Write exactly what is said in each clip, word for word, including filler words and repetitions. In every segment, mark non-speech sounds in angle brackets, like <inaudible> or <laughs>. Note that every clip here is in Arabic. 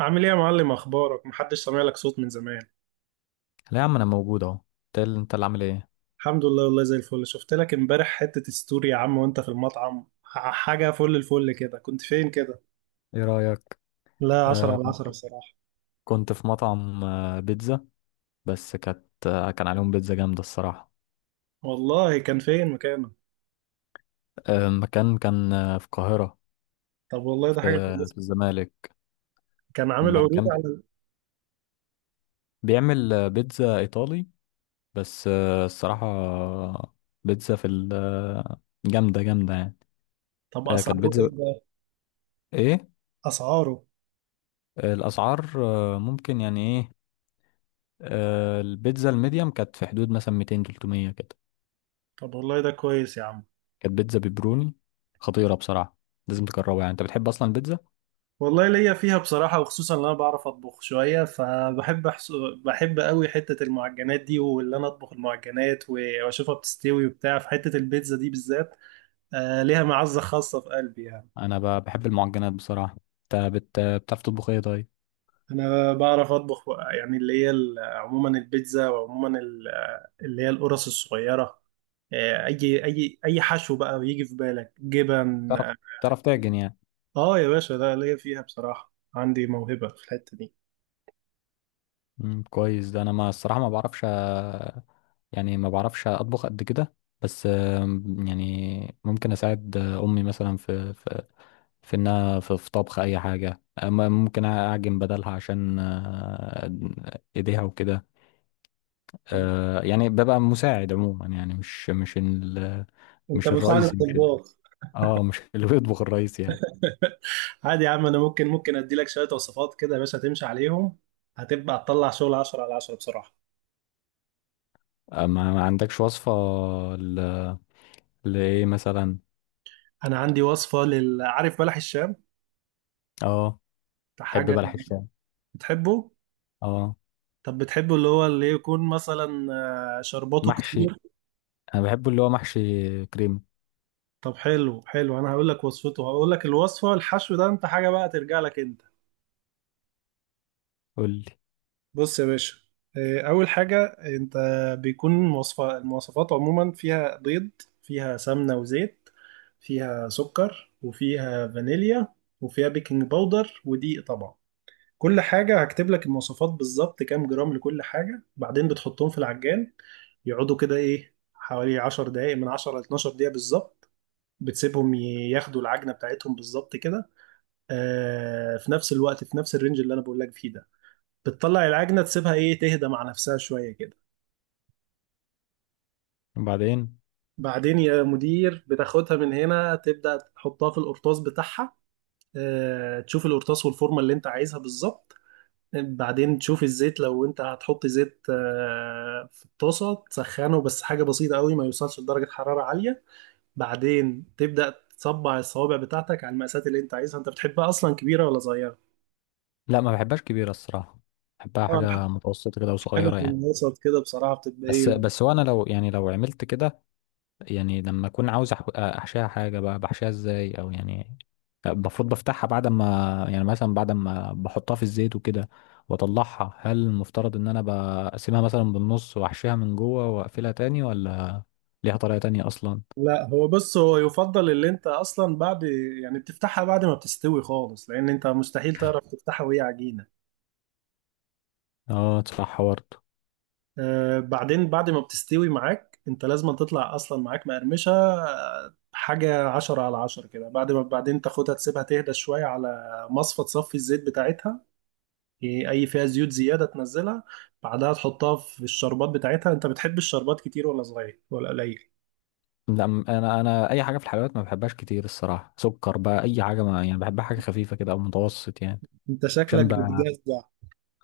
عامل ايه يا معلم؟ اخبارك، محدش سامع لك صوت من زمان. لا يا عم، انا موجود اهو. انت إيه اللي انت اللي عامل ايه؟ الحمد لله، والله زي الفل. شفت لك امبارح حتة ستوري يا عم وانت في المطعم، ح- حاجة فل الفل كده. كنت فين كده؟ ايه رايك؟ لا، عشرة آه على كنت، عشرة بصراحة. كنت في مطعم آه بيتزا. بس كانت آه كان عليهم بيتزا جامده الصراحه. والله كان فين مكانه؟ آه مكان كان آه في القاهره، طب والله في, ده حاجة كويسة. في الزمالك. كان عامل عروض مكان بي- على؟ بيعمل آه، بيتزا ايطالي. بس آه الصراحه آه، بيتزا في ال- آه، جامده جامده يعني. طب آه كانت اسعاره ايه بيتزا، ده؟ ايه؟ اسعاره؟ آه الاسعار آه ممكن يعني ايه. آه البيتزا الميديم كانت في حدود مثلا ميتين تلت ميه كده. طب والله ده كويس يا عم. كانت بيتزا بيبروني خطيرة بصراحة. لازم تجربها، يعني انت بتحب اصلا البيتزا؟ والله ليا فيها بصراحة، وخصوصا ان انا بعرف اطبخ شوية، فبحب أحس... بحب قوي حتة المعجنات دي، واللي انا اطبخ المعجنات و- واشوفها بتستوي وبتاع، في حتة البيتزا دي بالذات آه، ليها معزة خاصة في قلبي يعني. انا ب- بحب المعجنات بصراحة. انت بت... بتعرف تطبخ ايه طيب؟ أنا بعرف أطبخ بقى، يعني اللي هي ال- عموما البيتزا، وعموما ال- اللي هي القرص الصغيرة، آه، أي أي أي حشو بقى بيجي في بالك، جبن، بتعرف، آه. بتعرف تعجن يعني؟ آه يا باشا، ده ليا فيها بصراحة، عندي موهبة في الحتة دي. مم، كويس ده. انا ما الصراحة ما بعرفش، آه، يعني ما بعرفش اطبخ قد كده. بس آم، يعني ممكن اساعد آه، امي مثلا في في في انها في, في طبخ اي حاجة. آه، م- ممكن اعجن بدلها عشان آه، ايديها وكده. طب آه يعني ببقى مساعد عموما، يعني مش مش ال، أنت مش مساعد الرئيسي، مش ال الطباخ. اه مش <laughs> اللي بيطبخ الرئيسي يعني. <laughs> عادي يا عم، أنا ممكن ممكن أديلك شوية وصفات كده يا باشا تمشي عليهم، هتبقى تطلع شغل عشرة على عشرة بصراحة. آه، ما ما عندكش وصفة ل... لإيه مثلا؟ أنا عندي وصفة لل، عارف بلح الشام؟ اه. ده بحب حاجة. بلح الشام. بتحبه؟ اه، طب بتحبه اللي هو اللي يكون مثلا آه، شرباته محشي. كتير؟ انا بحبه اللي هو محشي كريم. طب حلو حلو، انا هقول لك وصفته، هقول لك الوصفه، الحشو ده انت حاجه بقى ترجع لك انت. قول لي. بص يا باشا، آه، اول حاجه انت بيكون وصفه، المواصفات عموما فيها بيض، فيها سمنه وزيت، فيها سكر وفيها فانيليا، وفيها بيكنج باودر ودقيق طبعا. كل حاجة هكتب لك المواصفات بالظبط، كام جرام لكل حاجة، بعدين بتحطهم في العجان. يقعدوا كده ايه، حوالي عشر دقايق، من عشرة ل اثنتي عشرة دقيقة بالظبط. بتسيبهم ي- ياخدوا العجنة بتاعتهم بالظبط كده. آه، في نفس الوقت، في نفس الرينج اللي انا بقول لك فيه ده بتطلع العجنة، تسيبها ايه، تهدى مع نفسها شوية كده. وبعدين؟ بعدين يا مدير بتاخدها من هنا، تبدأ تحطها في القرطاس بتاعها، آه تشوف القرطاس والفورمة اللي انت عايزها بالظبط. بعدين تشوف الزيت لو انت هتحط زيت آه، في الطاسة، تسخنه بس حاجة بسيطة قوي ما يوصلش لدرجة حرارة عالية. بعدين تبدأ تصبع الصوابع بتاعتك على المقاسات اللي انت عايزها. انت بتحبها اصلا كبيرة ولا صغيرة؟ لا، ما بحبهاش كبيرة الصراحة. بحبها حاجة اه، متوسطة كده حاجة وصغيرة في يعني. الوسط كده بصراحة بتبقى بس ايه. بس وانا لو، يعني لو عملت كده، يعني لما اكون عاوز أح- احشيها حاجه بقى، بحشيها ازاي؟ او يعني المفروض بفتحها بعد ما، يعني مثلا بعد ما بحطها في الزيت وكده واطلعها، هل المفترض ان انا بقسمها مثلا بالنص واحشيها من جوه واقفلها تاني، ولا ليها طريقه تانية اصلا؟ لا هو بص، هو يفضل اللي انت اصلا بعد، يعني بتفتحها بعد ما بتستوي خالص، لان انت مستحيل تعرف تفتحها وهي عجينة. اه صح برضه. آه، بعدين بعد ما بتستوي معاك، انت لازم تطلع اصلا معاك مقرمشه آه، حاجه عشرة على عشرة كده. بعد ما بعدين تاخدها، تسيبها تهدى شويه على مصفى تصفي الزيت بتاعتها. إيه، اي فيها زيوت زياده تنزلها. بعدها تحطها في الشربات بتاعتها. انت بتحب الشربات كتير ولا صغير ولا قليل؟ لا، م- انا انا اي حاجه في الحلويات ما بحبهاش كتير الصراحه. سكر بقى اي حاجه، ما يعني بحبها حاجه خفيفه كده او متوسط يعني. انت شكلك عشان بقى، بتجزع.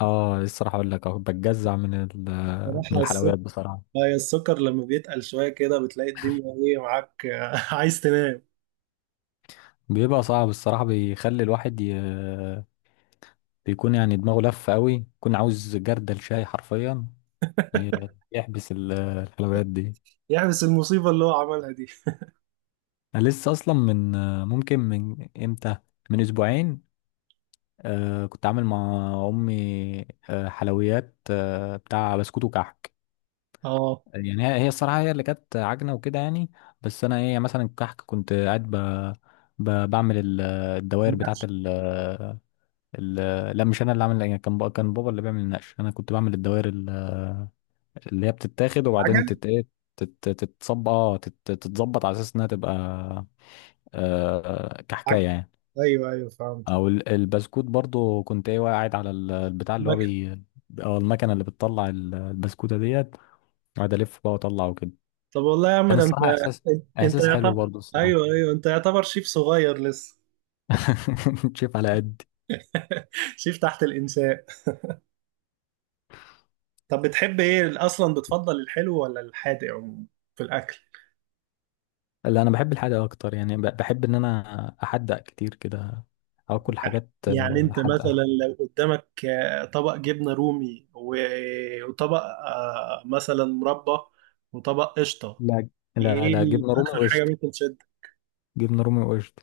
اه الصراحه اقول لك أهو، بتجزع من ال- من بصراحه السكر، الحلويات بصراحه. هي السكر لما بيتقل شويه كده بتلاقي الدنيا ايه معاك، <laughs> آه، عايز تنام. بيبقى صعب الصراحة. بيخلي الواحد ي... بيكون يعني دماغه لف قوي، يكون عاوز جردل شاي حرفيا ي- يحبس ال- الحلويات دي. يحبس المصيبه اللي هو عملها دي. أنا لسه أصلا من، ممكن من إمتى، من أسبوعين. آه كنت عامل مع أمي آه حلويات آه بتاع بسكوت وكحك. اه يعني هي هي الصراحة هي اللي كانت عجنة وكده يعني. بس أنا هي مثلا الكحك كنت قاعد ب... ب... بعمل ال- الدوائر بتاعة ال- لا، مش انا اللي عامل العجينه، كان بقى كان بابا اللي بيعمل النقش. انا كنت بعمل الدوائر ال- اللي هي بتتاخد وبعدين حاجه. تت ايه تت- تتصب. اه تت- تتظبط على اساس انها تبقى آه كحكايه عجب. يعني. ايوه ايوه فهمت. او ال- البسكوت برضو، كنت ايه قاعد على ال- البتاع اللي هو مكتب. بي، او المكنه اللي بتطلع ال- البسكوته ديت، قاعد الف بقى واطلع وكده. طب والله يا عم، كان ده انت، الصراحه احساس، انت احساس حلو يعتبر، برضو الصراحه. ايوه ايوه انت يعتبر شيف صغير لسه. <laughs> شايف على قد. <laughs> شيف تحت الانشاء. طب بتحب ايه اصلا، بتفضل الحلو ولا الحادق عموما في الاكل؟ لا انا بحب الحادق اكتر، يعني ب- بحب ان انا احدق كتير كده، اكل حاجات يعني انت مثلا حادقه. لو قدامك آه، طبق جبنه رومي و- وطبق آه، مثلا مربى، وطبق قشطه، لا، لا ايه لا ال- جبنة رومي اكتر حاجه وقشطة. ممكن تشد؟ جبنة رومي وقشطة.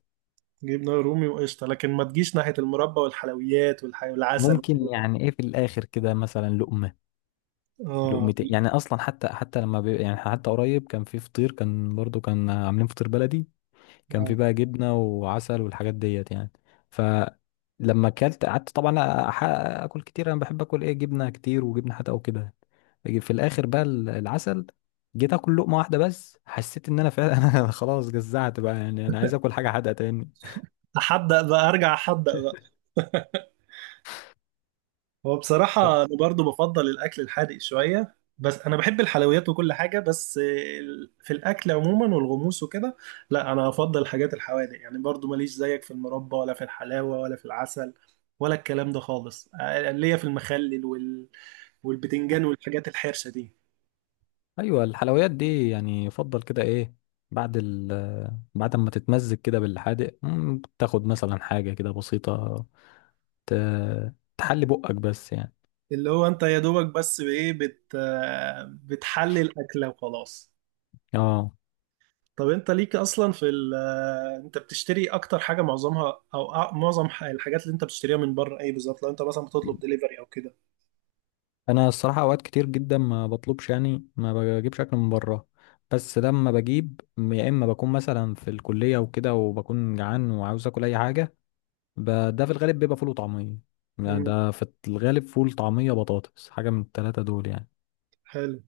جبنه رومي وقشطه، لكن ما تجيش ناحيه المربى والحلويات والح- والعسل ممكن وكده. يعني ايه في الاخر كده مثلا لقمة اه. لقمتين يعني، اصلا حتى، حتى لما بي يعني، حتى قريب كان في فطير، كان برضو كان عاملين فطير بلدي، كان في آه. بقى جبنة وعسل والحاجات ديت يعني. فلما اكلت قعدت طبعا، أح- اكل كتير. انا بحب اكل ايه، جبنة كتير وجبنة حتى وكده. في الاخر بقى ال- العسل، جيت اكل لقمة واحدة بس، حسيت ان انا فعلا <laughs> انا خلاص جزعت بقى. يعني انا عايز اكل حاجة حادقة تاني. احدق بقى، ارجع احدق بقى. هو بصراحة انا برضو بفضل الاكل الحادق شوية، بس انا بحب الحلويات وكل حاجة، بس ال- في الاكل عموما والغموس وكده، لا انا افضل الحاجات الحوادق يعني. برضو ماليش زيك في المربى، ولا في الحلاوة، ولا في العسل، ولا الكلام ده خالص. أنا ليا في المخلل وال... والبتنجان والحاجات الحرشة دي. ايوه الحلويات دي يعني يفضل كده ايه، بعد ال، بعد ما تتمزج كده بالحادق، مم، تاخد مثلا حاجه كده بسيطه ت... تحلي بقك بس يعني. اللي هو انت يا دوبك بس بايه بت... بتحلي الاكلة وخلاص. اه طب انت ليك اصلا في ال، انت بتشتري اكتر حاجه معظمها او أ- معظم ح- الحاجات اللي انت بتشتريها من بره ايه بالظبط، لو انت مثلا بتطلب دليفري او كده؟ انا الصراحه اوقات كتير جدا ما بطلبش، يعني ما بجيبش اكل من بره. بس لما بجيب، يا اما بكون مثلا في الكليه وكده وبكون جعان وعاوز اكل اي حاجه، ب... ده في الغالب بيبقى فول وطعميه. يعني امم ده في الغالب فول طعميه بطاطس، حاجه من الثلاثه دول يعني. حلو.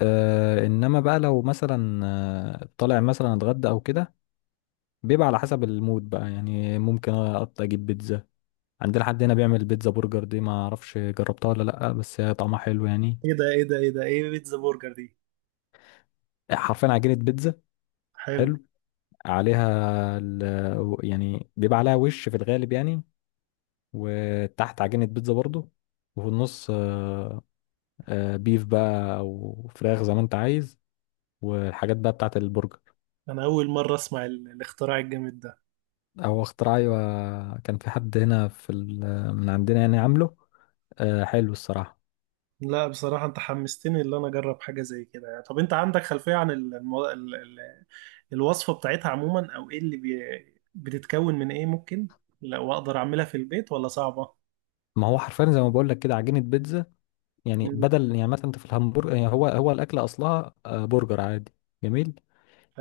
آه انما بقى لو مثلا آه، طالع مثلا اتغدى او كده، بيبقى على حسب المود بقى يعني. ممكن اقطع اجيب بيتزا. عندنا حد هنا بيعمل بيتزا برجر دي، ما اعرفش جربتها ولا لا، بس هي طعمها حلو يعني. ايه ده، ايه ده، ايه ده، ايه بيتزا برجر دي؟ حرفيا عجينة بيتزا. حلو. حلو. عليها ال... يعني بيبقى عليها وش في الغالب يعني، وتحت عجينة بيتزا برضو، وفي النص آه، آه، بيف بقى او فراخ زي ما انت عايز، والحاجات بقى بتاعت البرجر. انا اول مره اسمع ال- الاختراع الجامد ده. هو اختراع، ايوه كان في حد هنا في ال- من عندنا يعني عامله. آه حلو الصراحه. لا بصراحه انت حمستني ان انا اجرب حاجه زي كده. يعني طب انت عندك خلفيه عن ال... المو... ال... ال... الوصفه بتاعتها عموما، او ايه اللي بي... بتتكون من ايه ممكن، لو اقدر اعملها في البيت ولا صعبه؟ ما هو حرفيا زي ما بقول لك كده، عجينه بيتزا. يعني امم بدل، يعني مثلا انت في الهمبرجر يعني، هو هو الاكل اصلها آه برجر عادي. جميل.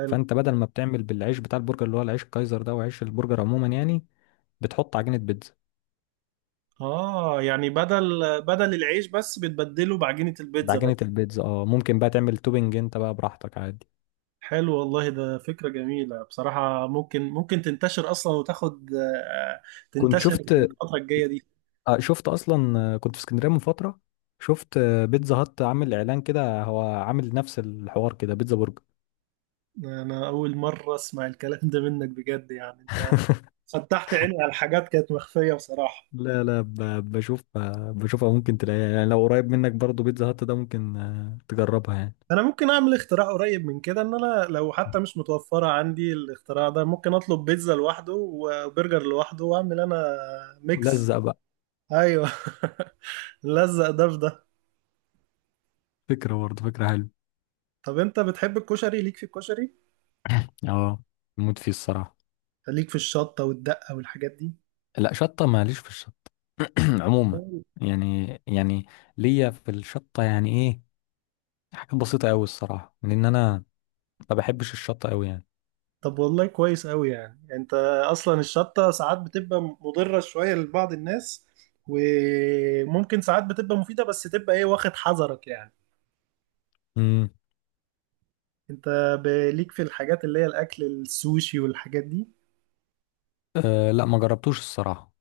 فانت بدل ما بتعمل بالعيش بتاع البرجر اللي هو العيش الكايزر ده وعيش البرجر عموما يعني، بتحط عجينه بيتزا. اه، يعني بدل بدل العيش بس بتبدله بعجينة البيتزا بعجينه بس. البيتزا اه، ممكن بقى تعمل توبنج انت بقى براحتك عادي. حلو والله، ده فكرة جميلة بصراحة، ممكن ممكن تنتشر اصلا، وتاخد آه، كنت تنتشر في شفت، الفترة الجاية دي. آه، شفت اصلا، آه، كنت في اسكندريه من فتره، شفت آه، بيتزا هات عامل اعلان كده، هو عامل نفس الحوار كده، بيتزا برجر. انا اول مرة اسمع الكلام ده منك بجد، يعني انت <laughs> فتحت عيني على حاجات كانت مخفية بصراحة. لا لا، ب- بشوف، آه، بشوفها ممكن تلاقيها يعني. لو قريب منك برضو بيتزا هات ده، ممكن آه، تجربها يعني. انا ممكن اعمل اختراع قريب من كده، ان انا لو حتى مش متوفرة عندي الاختراع ده ممكن اطلب بيتزا لوحده وبرجر لوحده واعمل انا ميكس. لزق بقى. ايوه. <laughs> لزق ده في ده. فكرة برضه، فكرة حلوة. طب انت بتحب الكشري؟ ليك في الكشري؟ اه، موت فيه الصراحة. ليك في الشطة والدقة والحاجات دي؟ لا شطة، ماليش في الشطة. <clears throat> عموما أوي. يعني، يعني ليا في الشطة يعني ايه، حاجات بسيطة قوي الصراحة، لان انا ما بحبش الشطة قوي يعني. طب والله كويس قوي، يعني يعني انت، اصلا الشطة ساعات بتبقى مضرة شوية لبعض الناس، وممكن ساعات بتبقى مفيدة، بس تبقى ايه واخد حذرك يعني. امم. انت ب- ليك في الحاجات اللي هي الاكل السوشي والحاجات دي؟ أه لا، ما جربتوش الصراحة.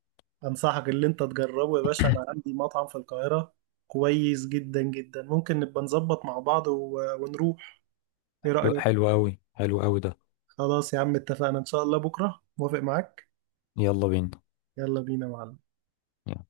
انصحك اللي انت تجربه يا باشا، انا عندي مطعم في القاهرة كويس جدا جدا، ممكن نبقى نظبط مع بعض و- ونروح، ايه لو- رأيك؟ حلو قوي، حلو قوي ده. خلاص يا عم اتفقنا، ان شاء الله بكرة، موافق معاك؟ يلا بينا. يلا بينا يا معلم. يلا.